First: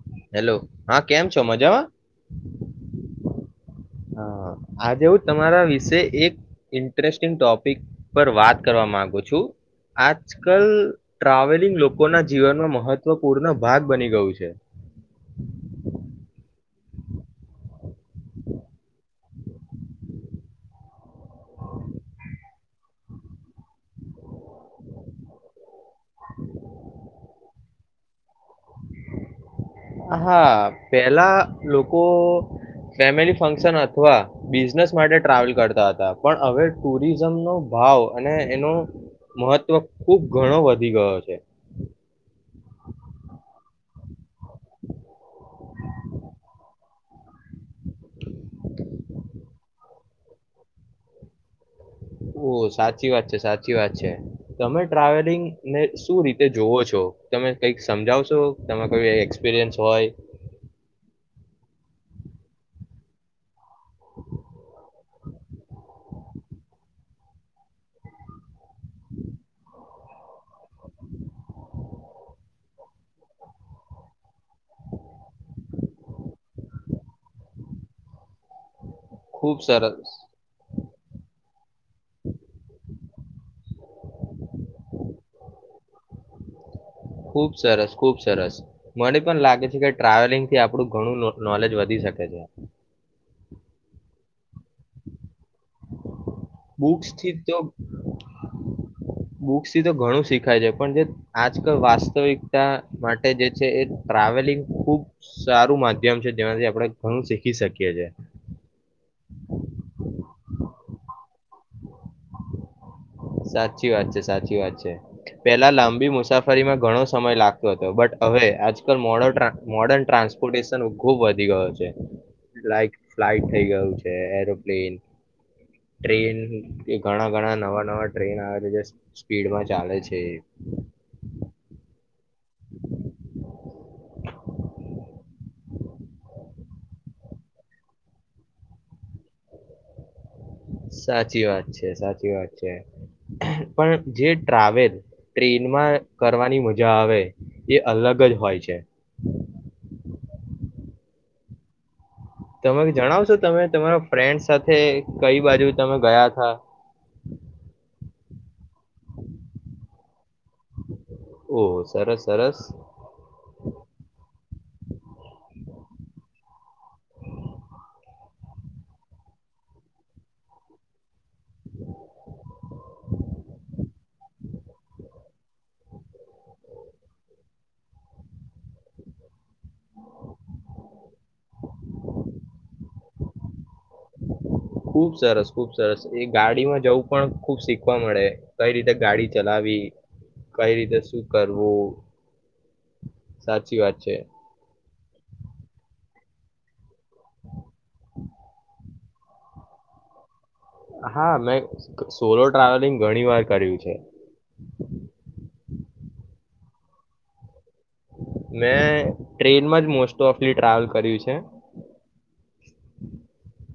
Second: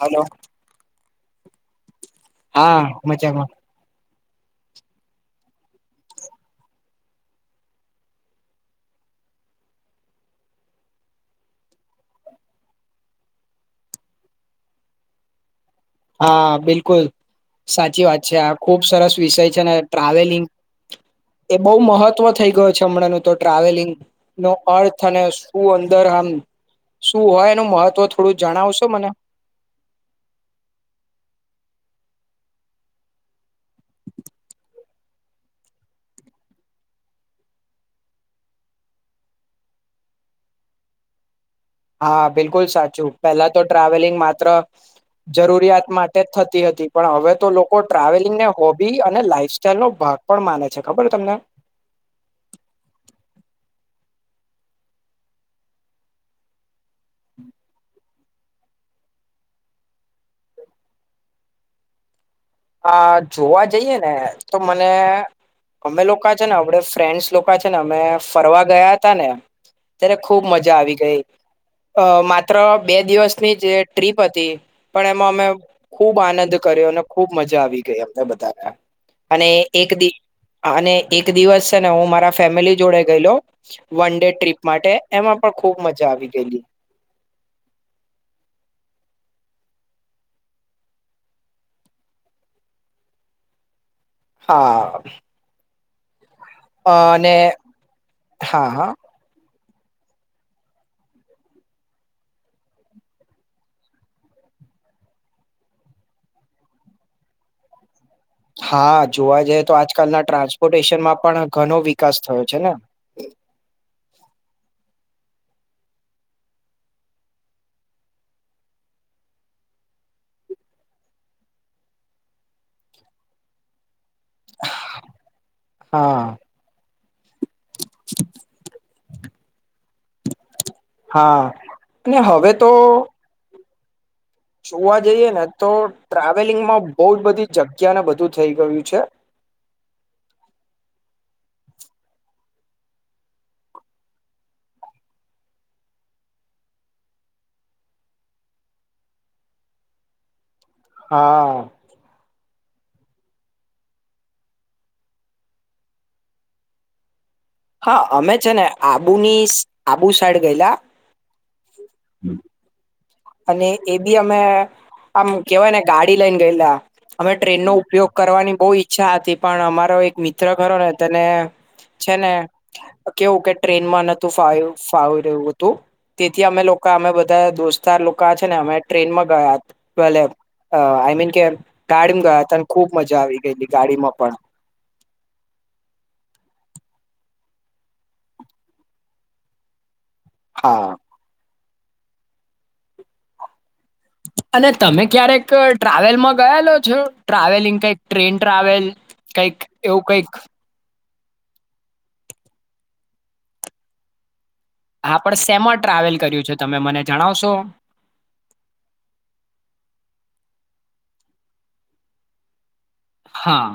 Hello hello હા. કેમ છો મજામાં હા મજામાં. હ આજે હું તમારા વિશે એક ઇન્ટરેસ્ટિંગ ટોપિક પર વાત કરવા માંગુ છું, આજ કલ ટ્રાવેલિંગ લોકોના જીવનમાં મહત્વપૂર્ણ ભાગ બની ગયું છે. હા બિલકુલ, સાચી વાત છે આ ખુબ સરસ વિષય છે ને ટ્રાવેલિંગ એ બહુ મહત્વ થઈ ગયો છે હમણાં ન તો ટ્રાવેલિંગ નો અર્થ અને શું અંદર આમ શું હોય એનું મહત્વ થોડું જણાવશો મને? હા પેલા લોકો ફેમિલી ફંક્શન અથવા બિઝનેસ માટે ટ્રાવેલ કરતા હતા પણ હવે ટુરિઝમનો ભાવ અને એનો મહત્વ ખુબ ઘણો વધી ગયો છે. હા બિલકુલ સાચું પહેલા તો ટ્રાવેલિંગ માત્ર, જરૂરિયાત માટે જ થતી હતી પણ હવે તો લોકો ટ્રાવેલિંગ ને હોબી અને લાઈફ ચલો ભાગ પણ માને છે ખબર તમને. ઓ સાચી વાત છે સાચી વાત છે, તમે ટ્રાવેલિંગ ને શું રીતે જોવો છો? તમે કઈક સમજાવ સો? તો તમે કોઈ એક્સપિરિયન્સ હોય. આ જોવા જ જઈએ ને તો મને અમે લોકા છે ને આમડે ફ્રેન્ડસ લોકા છે ને અમે ફરવા ગયા હતા ને, ત્યારે ખુબ મજા આવી ગઈ, અ માત્ર બે દિવસની જે ટ્રીપ હતી, પણ એમાં અમે ખૂબ આનંદ કર્યો અને ખુબ મજા આવી ગઈ અમને બધાને. અને ખુબ એક સરસ દિવ અને એક દિવસ તે હું મારા ફેમિલી જોડે ગયલો. વન ડે ટ્રીપ માટે એમાં પણ ખુ ખૂબ મજા આવી ગયેલી. ખુબ સરસ ખુબ સરસ, મને પણ લાગે છે કે ટ્રાવેલિંગ થી આપણું ઘણું નોલેજ વધી શકે છે. હા. [unintelligible] ઘણું અને હા હા શીખાય છે પણ જે આજકાલ વાસ્તવિકતા માટે જે છે એ ટ્રાવેલિંગ ખુબ સારું માધ્યમ છે જેમાંથી આપણે ઘણું શીખી શકીએ છે. હા જોવા જઈએ તો આજકાલના ટ્રાન્સપોર્ટેશનમાં પણ ઘણો વિકાસ થયો છે ને. સાચી વાત છે સાચી વાત છે, પેલા લાંબી મુસાફરીમાં ઘણો સમય લાગતો હતો બટ હવે આજકાલ મોડ મોડર્ન ટ્રાન્સપોર્ટેશન ખુબ વધી ગયો છે, લાઈક ફ્લાઈટ થઈ ગયું છે. એરોપ્લેન, હા ટ્રેન એ ઘણા ઘણા નવા નવા ટ્રે્રન આવે ભીડમા ચાલે છે ને હવે તો જોવા જઈએ ને તો ટ્રાવેલિંગમાં બો જ બધી જગ્યાને બધું થઇ ગયું છે સાચી વાત છે સાચી વાત છે પણ જે ટ્રાવેલ ટ્રેનમાં કરવાની મજા આવે એ અલગ જ હોય છે હા તમે જણાવશો તમે તમારા ફ્રેન્ડ સાથે કઈ બાજુ તમે ગયા તા હ અમે છે ને આબુની સાઈડ ગયેલા ઓહ સરસ સરસ અને એ બી અમે આમ કેવાય ને ગાડી લઈને ગયેલા અમે ટ્રેનનો ઉપયોગ કરવાની બો ઈચ્છા હતી પણ અમારો એક મિત્ર ખરો ને તેને છે ને કેવું કે ટ્રેનમાં નાતું ફાવી રહ્યું હતું તેથી અમે લોકો અમે બધા દોસ્ત દોસ્તાર લોકો છે ને અમે ટ્રેનમાં ગયા પેલ આઈ મીન કે ગાડીમાં ગયા હતા ખુબ મજા આવી ગયેલી ગાડીમાં પણ ખુબ સરસ ખુબ સરસ એ ગાડીમાં જવું પણ ખુબ શીખવા મળે કઈ રીતે ગાડી ચલાવી કઈ હા રીતે શું કરવું [unintelligible] સાચી વાત છે. અને તમે ક્યારેક ટ્રાવેલમાં ગયાલો છો? ટ્રાવેલિંગ કંઈક ટ્રેન ટ્રાવેલ કંઈક એવું કંઈક? હા, મેં સ-સોલો ટ્રાવેલિંગ ઘણી વાર કર્યું છે. હા, પણ શેમાં ટ્રાવેલ કર્યું છે તમે મને જણાવશો? મેં ટ્રેનમાં જ મોસ્ટ ઓફલી ટ્રાવેલ કર્યું છે. હા.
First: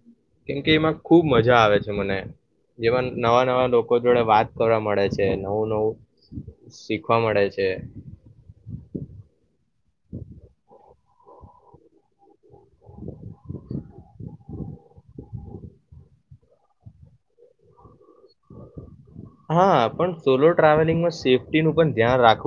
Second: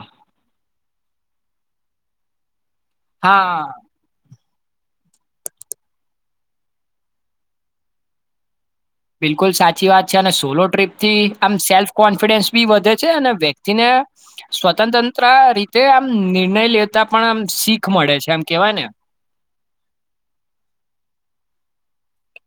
કેમકે એમાં ખુબ મજા આવે છે મને. જેમાં નવા નવા હા. લોકો જોડે વાત કરવા મળે છે, નવું નવું શીખવા મળે છે. બિલકુલ સાચી વાત છે અને સોલો ટ્રીપથી આમ સેલ્ફ કોન્ફિડન્સ બી વધે છે અને વ્યક્તિને સ્વતંતંત્ર રીતે આમ નિર્ણય લેતા પણ આમ શીખ મળે છે એમ કેવાય ને. હા, પણ સોલો ટ્રાવેલિંગનું સેફ્ટીનું પણ ધ્યાન રાખવુ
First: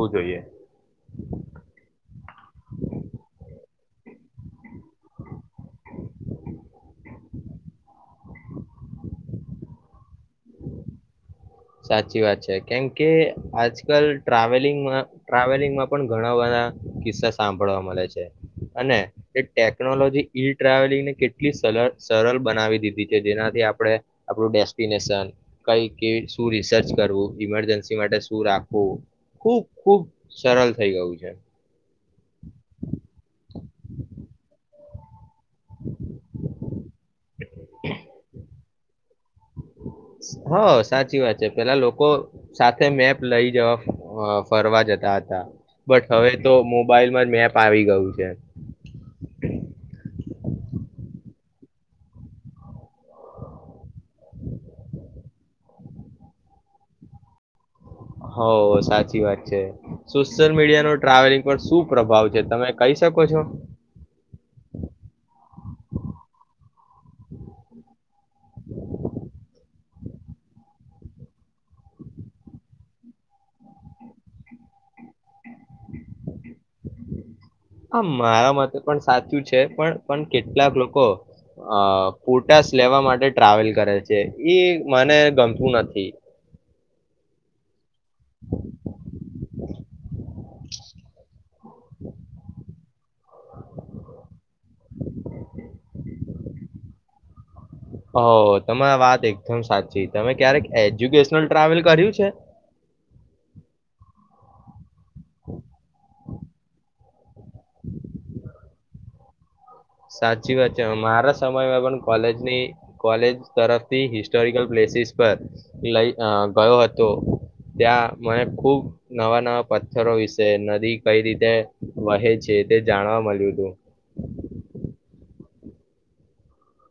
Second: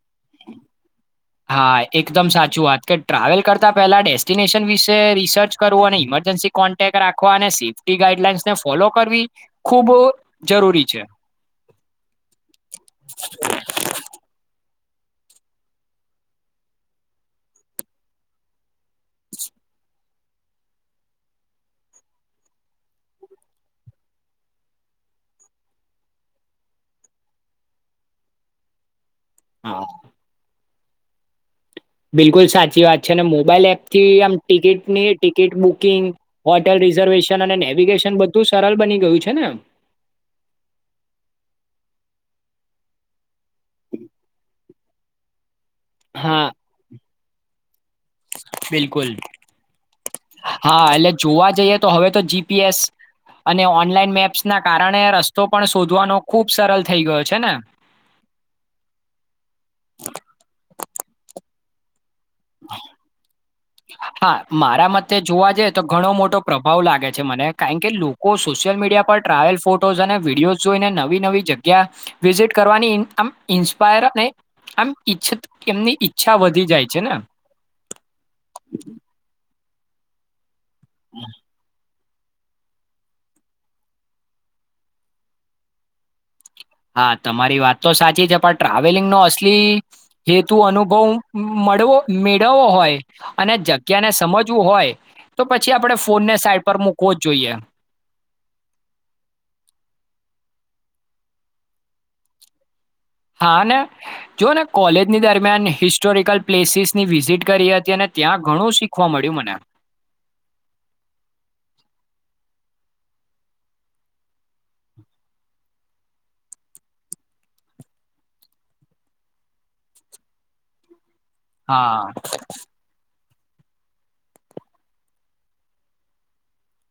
હા, એકદમ સાચું વાત કે ટ્રાવેલ કર તા પેલા ડેસ્ટિનેશન વિશે રિસર્ચ કરવું અને ઇમરજન્સી કોન્ટેક રાખવા અને સેફ્ટી ગાઈડલાઈન્સને ફોલો કરવી ખૂબ જરૂરી છે. ત સાચી વાત છે. કેમ કે આજકાલ ટ્રાવેલિંગ માં-ટ્રાવેલિંગમાં પણ ઘણા બધા કિસ્સા સાંભળવા મલે છે અને એ ટેકનોલોજી ઈ ટ્રાવેલિંગને કેટલી સલહ-સરલ બનાવી દીધી છે. જેનાથી આપડે આપણું ડેસ્ટિનેશન, કઈ કિસ શું રિસર્ચ કરવું, ઇમરજન્સી માટે શું રાખવું ખુબ હા, ખુબ સરલ થઈ ગયું છે. બિલકુલ સાચી વાત છે ને મોબાઈલ એપથી આમ ticket net ticket booking, hotel reservation અને નેવિગેશન બધું સરલ બની ગયું છે ને. હા સાચી વાત છે પેલા લોકો સાથે મેપ લઇ જવા અઅ ફરવા જતા હતા. બટ હવે હા, તો મોબાઈલમાં મેપ આવી ગયું છે. બિલકુલ હા એટલે જોવા જઈએ તો હવે તો જીપીએસ અને ઓનલાઈન મેપ્સના કારણે રસ્તો પણ શોધવાનો ખુબ સરલ થઈ ગયો છે ને હ સાચી વાત છે સોશિયલ મીડિયાનો ટ્રાવેલિંગ પર શું પ્રભાવ છે તમે કહી શકો છો હા, મારા મતે જોવા જઈ તો ઘણો મોટો પ્રભાવ લાગે છે મને કારન કે લોકો સોશિયલ મીડિયા પર ટ્રાવેલ ફોટોઝ અને વિડીયોઝ જોઈને નવી નવી જગ્યા વિઝિટ કરવાની આમ ઇન્સ્પાયર અને આમ ઈછત એમની ઈચ્છા વધી જાય છે ને આ મારા મતે પણ સાચું છે પણ પણ કેટ કેટલાક લોકો અ ફોટાશ લેવા માટે ટ્રાવેલ કરે છે એ મને ગમતું નથી. હા તમારી વાત તો સાચી છે પણ ટ્રાવેલિંગનો અસલી હે તું અનુભવ મળવો મેળવવો હોય અને જગ્યાને સમજવું હોય તો પછી આપડે ફોનને સા પર મૂકવો જ જોઈએ. હ તમારા વાત એકદમ સાચી તમે ક્યારેક એજ્યુકેશનલ ટ્રાવેલ કર્યું છે. હા ને જો ને કોલેજ ની દરમિયાન હિસ્ટોરિકલ પ્લેસસની વિઝિટ કરી હતી અને ત્યાં ઘણું શી ખવા મળ્યું મને સાચી વાત છે મારા સમયમાં પણ કોલેજની કોલેજ તરફથી હિસ્ટોરિકલ પ્લેસીસ પર લઈ અ ગયો હતો ત્યાં મને ખુબ નવા નવા પથ્થરો વિશે નદી કઈ રીતે હા વહે છે તે જાણવા મ [inaudible]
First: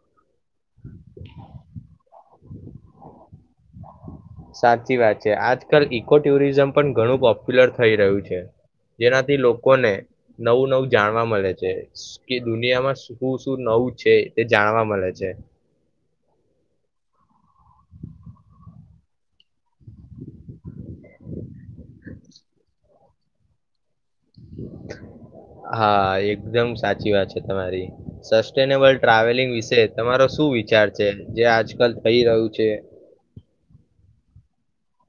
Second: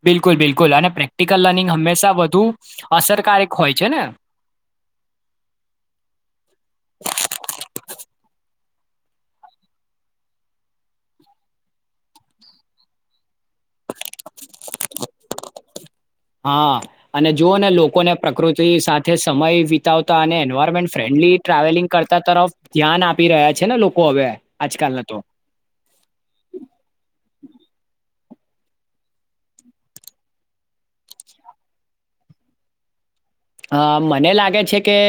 બિલકુલ બિલકુલ અને પ્રેક્ટિકલ લર્નિંગ હંમેશા વધુ અસરકારક હોય છે ને સાચી વાત છે આજકાલ ઇકો ટુરિઝમ પણ ઘણું પોપ્યુલર થઈ રહ્યું છે જેનાથી લોકોને નવું નવું જાણવા મલે છે કે દુનિયામાં શું શું નવું છે તે જાણવા મલે છે. હા અને જુઓ ને લોકોને પ્રકૃતિ સાથે સમય વિતાવતા અને એન્વાયરમેન્ટ ફ્રેન્ડલી ટ્રાવેલિંગ કરતા તરફ ધ્યાન આપી રહ્યા છે ને લો- હા એકદમ સાચી વાત છે તમારી સેસતેનેબલ ટ્રાવેલિંગ વિશે તમારો શું વિચાર છે જે આજકાલ થઈ રહ્યું છે. હ મને લાગે છે કે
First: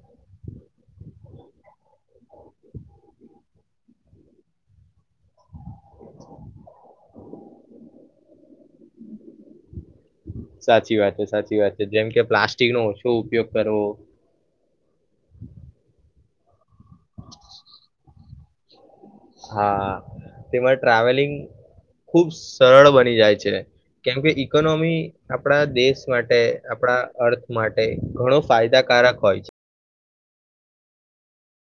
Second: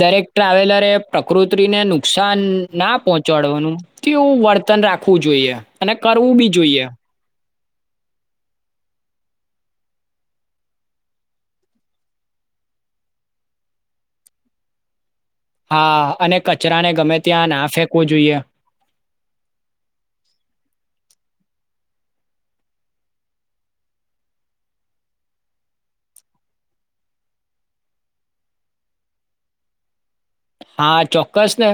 દરેક ટ્રાવેલરે પ્રકૃતિને નુકસાન ના પહોચાડવાનું કેવું વર્તન રાખવું જોઈએ અને કરવું બી જોઈએ સાચી વાત છે સાચી વાત છે જેમ કે પ્લાસ્ટિક નો ઓછો ઉપયોગ કરવો હા અને કચ ચરાને ગમે ત્યાં ના ફેંકવો જોઈએ. હા તેમાં ટ્રાવેલિંગ ખુબ સરળ બની જાય છે કેમકે ઈકોનોમી આપણા દેશ માટે આપણા અર્થ માટે ઘણો ફાયદાકારક હોય છે. હા ચોક્કસ ને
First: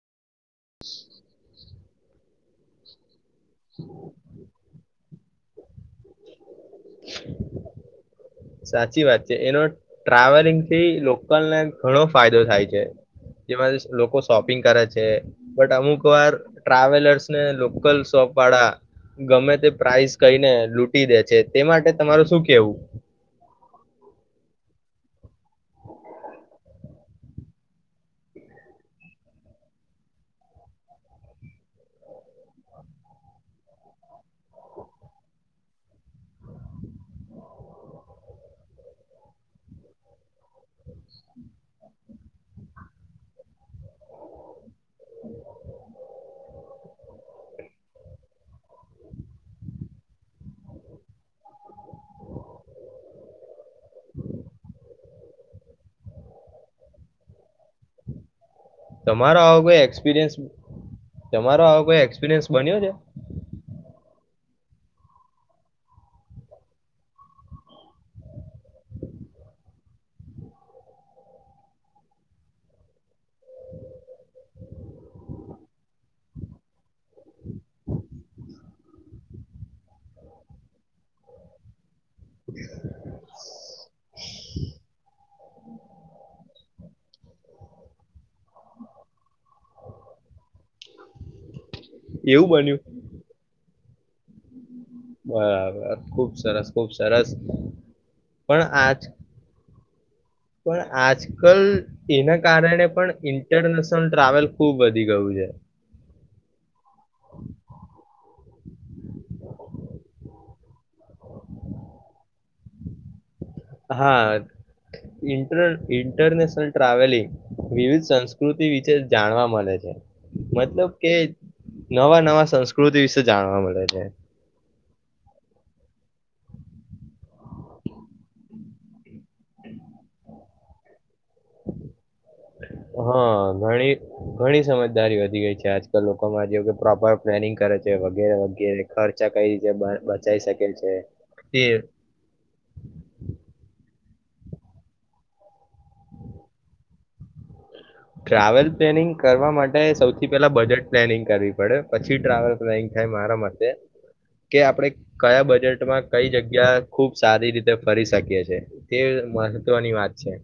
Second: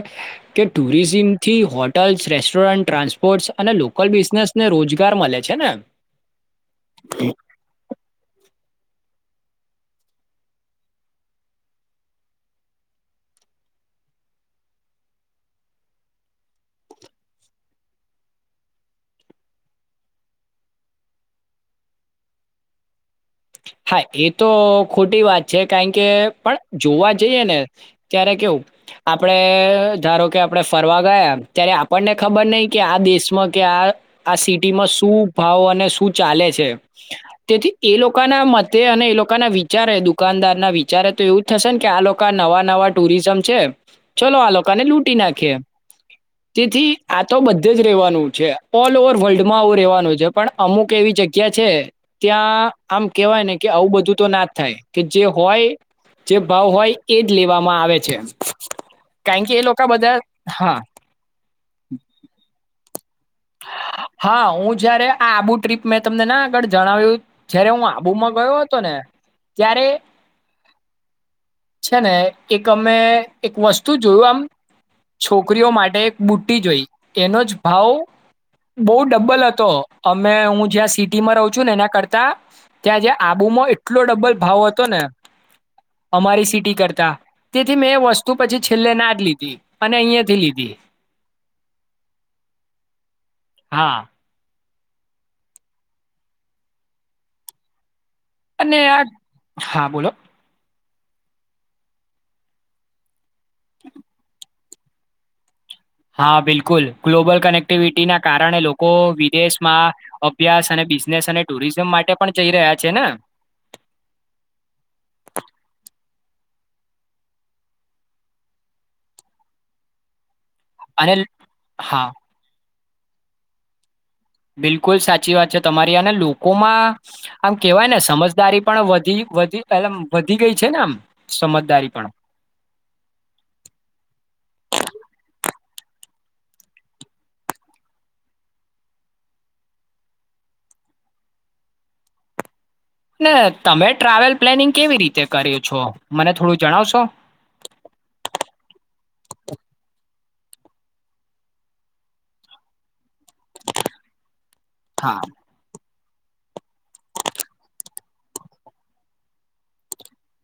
કે ટુરિઝીમ થી હોટલ્સ રેસ્ટોરન્ટ ટ્રાન્સ પોર્ટસ અને લોકલ બિઝનેસને રોજ ગાર મલે છે ને [inaudible] સાચી વાત છે એનો ટ્રાવેલિંગ થી લોકલને ઘણો ફાયદો થાય છે જેમાંથી લોકો શોપિંગ કરે છે બટ અમુક વાર ટ્રાવેલર્સ ને લોકલ શોપ વાળા ગમે તે પ્રાઈસ કઈને લૂટી દે છે તે માટે તમારું શું કેવું હા એ તો ખોટી વાત છે કારણ કે પણ જોવા જઈએ ને ત્યારે કેવું આપણે ધારો કે આપણે ફરવા ગયા ત્યારે આપણને ખબર નહી કે આ દેશમાં કે આ આ સિટીમાં શું ભાવ અને શું ચાલે છે તેથી એ લો કા ના મ અને એ લોકોના વિચારે દુકાનદાર ના વિચારે તો એવું જ થશે ને કે આ લોકો નવા નવા ટુરિઝમ છે ચલો આ લોકોને લૂટી નાખયે તેથી આ તો બધે જ રેવાનું છે ઓલ ઓવર વર્લ્ડમાં આવું રેવાનું છે પણ અમુક એવી જગ્યા છે ત્યાં આમ કેવાય ને કે આવું બધું તો ના થાય કે જે હોય જે ભાવ હોય એજ લેવા તમારો આવો એ કોઈ લોકો બધા એક્સપિરિયન્સ હા તમારો આવો કોઈ એક્સપિરિયન્સ બન્યો છે. હા ઉ જયારે આ આબુ ટ્રીપ મેં તમને ના આગળ જણાવ્યું જયારે હું આબુમાં ગયો હતો ને ત્યારે છે ને એક અમે એક વસ્તુ જોયું આમ છોકરીઓ માટે એક બુટ્ટી જોઈ એનો જ ભાવ બો ડબલ હતો અમે હું જ્યાં સિટીમાં રહ છું ને એના કર તા ત્યાં જ્યા આબુમાં એટલો ડબલ ભાવ હતો ને અમારી સિટી કરતા તેથી મેં વસ્તુ પછી છેલ્લે ના જ લીધી અને અહિયાંથી લીધી એવું બન્યું હા બરાબર ખુબ સરસ ખુબ સરસ પણ અને આજ આ હા બોલો પણ આજ કલ તેના કારણે પણ ઈન ઇન્ટરનેશનલ ટ્રાવેલ ખુબ વધી ગયું છે હા બિલકુલ ગ્લોબલ કનેક્ટિવિટીના કારણે લોકો વિદેશમાં અભ્યાસ અને બિઝનેસ અને ટુરિઝમ માટે પણ જઈ રહ્યા છે ને હા ઇન્ટર ઇન્ટરનેશનલ ટ્રાવેલિંગ વિવિધ સંસ્કૃતિ વિશે જાણવા મળે છે મતલબ કે અને હા નવા નવા સંસ પ્રકૃતિ વિશે જાણવા મળે છે બિલકુલ સાચી વાત છે તમારી આને લોકોમાં આમ કેવાય ને સમજદારી પણ વધી વધી એ વધી ગઈ છે ને આમ સમજદારી પણ હા ઘણી ઘણી સમજદારી વધી ગઈ છે આજકાલ લોકોમાં જેવ કે પ્રોપર પ્લાનિંગ કરે છે વગેરે વગેરે ખર્ચા કઈ રીતે બચાઈ શકે છે ને તમે ટ્રાવેલ પ્લાનિંગ કેવી રીતે કર્યું છો મને થોડું જણાવશો ટ્રાવેલ પ્લેનિંગ કરવા માટે સૌથી પેલા બજેટ પ્લેનિંગ કરવી પડે પછી ટ્રાવેલ પ્લેનિંગ મારા મતે કે આપડે હા. કયા બજેટમાં કઈ જગ્યા ખૂબ સારી રીતે ફરી શકી છે તે મહત્વની વાત છે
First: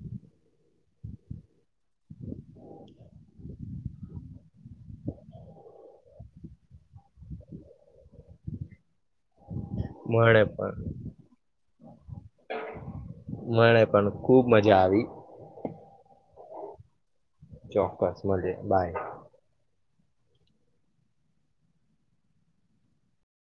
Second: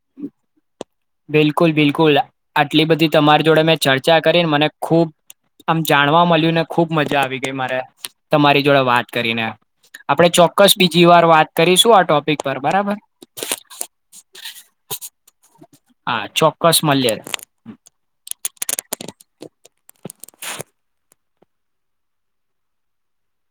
બિલકુલ બિલકુલ આટલી બધી તમારી જોડે મેં ચર્ચા કરીને મને ખુબ આમ જાણવા મળ્યું ને ખુબ મજા આવી ગઈ મારે તમારી જોડે વાત કરી ને આપણે મને ચોક્કસ પણ બીજી વાર વાત કરીશું આ ટોપિક પર બરાબર મને પણ ખૂબ મજા આવી હા ચોક્કસ મળ્યે ચોક્કસ મળ્યે બાય [inaudible]